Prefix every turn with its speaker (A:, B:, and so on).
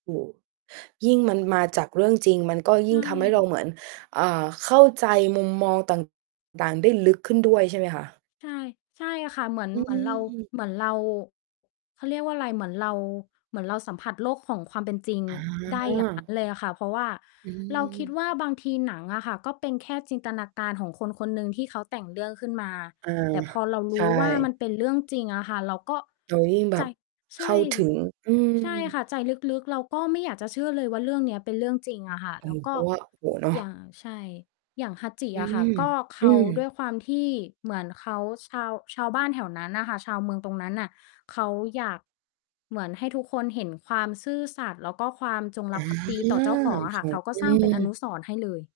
A: โฮ ยิ่งมันมาจากเรื่องจริงมันก็
B: ใช
A: ยิ่งทำให้เรา
B: ่
A: เหมือน อ่า เข้าใจมุมมอง ต่าง ๆ ได้ลึกขึ้นด้วยใช่ไหมคะ?
B: ใช่ ใช่ค่ะ เหมือน
A: อื
B: เหมือนเรา
A: ม
B: เหมือนเรา เขาเรียกว่าอะไร เหมือนเรา เหมือนเราสัมผัสโลกของความเป็นจริง
A: อ
B: ได้อย่าง งั
A: า
B: ้น เลยอะค่ะ เพราะว่า
A: อื
B: เราคิด
A: ม
B: ว่าบางทีหนังอะค่ะ ก็เป็นแค่จินตนาการของคน คนหนึ่งที่เขาแต่งเรื่องขึ้นมา
A: อา
B: แต่พอเราร
A: ใช
B: ู้ว่าม
A: ่
B: ันเป็นเรื่องจริงอะค่ะ เราก็
A: เรายิ่งแบ
B: ใจ
A: บ
B: ใช
A: เข้
B: ่
A: าถ
B: สิ
A: ึง อื
B: ใช่
A: ม
B: ค่ะ ใจลึก ๆ เราก็ไม่อยากจะเชื่อเลยว่า เรื่องนี้เป็นเรื่องจริงอะค่ะ
A: อา
B: แล้
A: ร
B: ว
A: มณ
B: ก
A: ์ แบ
B: ็
A: บว่า โอ้โฮ เนาะ
B: อย่าง ใช่ อย่าง Hachi
A: อื
B: อะค่ะ
A: ม
B: ก็เค
A: อื
B: ้า
A: ม
B: ด้วยความที่เหมือนเขาชาว ชาวบ้านแถวนั้นน่ะค่ะ ชาวเมืองตรงนั้นน่ะ เค้าอยากเหมือนให้ทุกคนเห็นความซื่อสัตย์ แล้วก็ความจง
A: อ
B: ร
A: า
B: ักภักดีต่อเจ้าของอะค
A: ใ
B: ่
A: ช
B: ะ
A: ่
B: เค้าก็
A: อื
B: สร้างเป็นอน
A: ม
B: ุสรณ์ให้เลย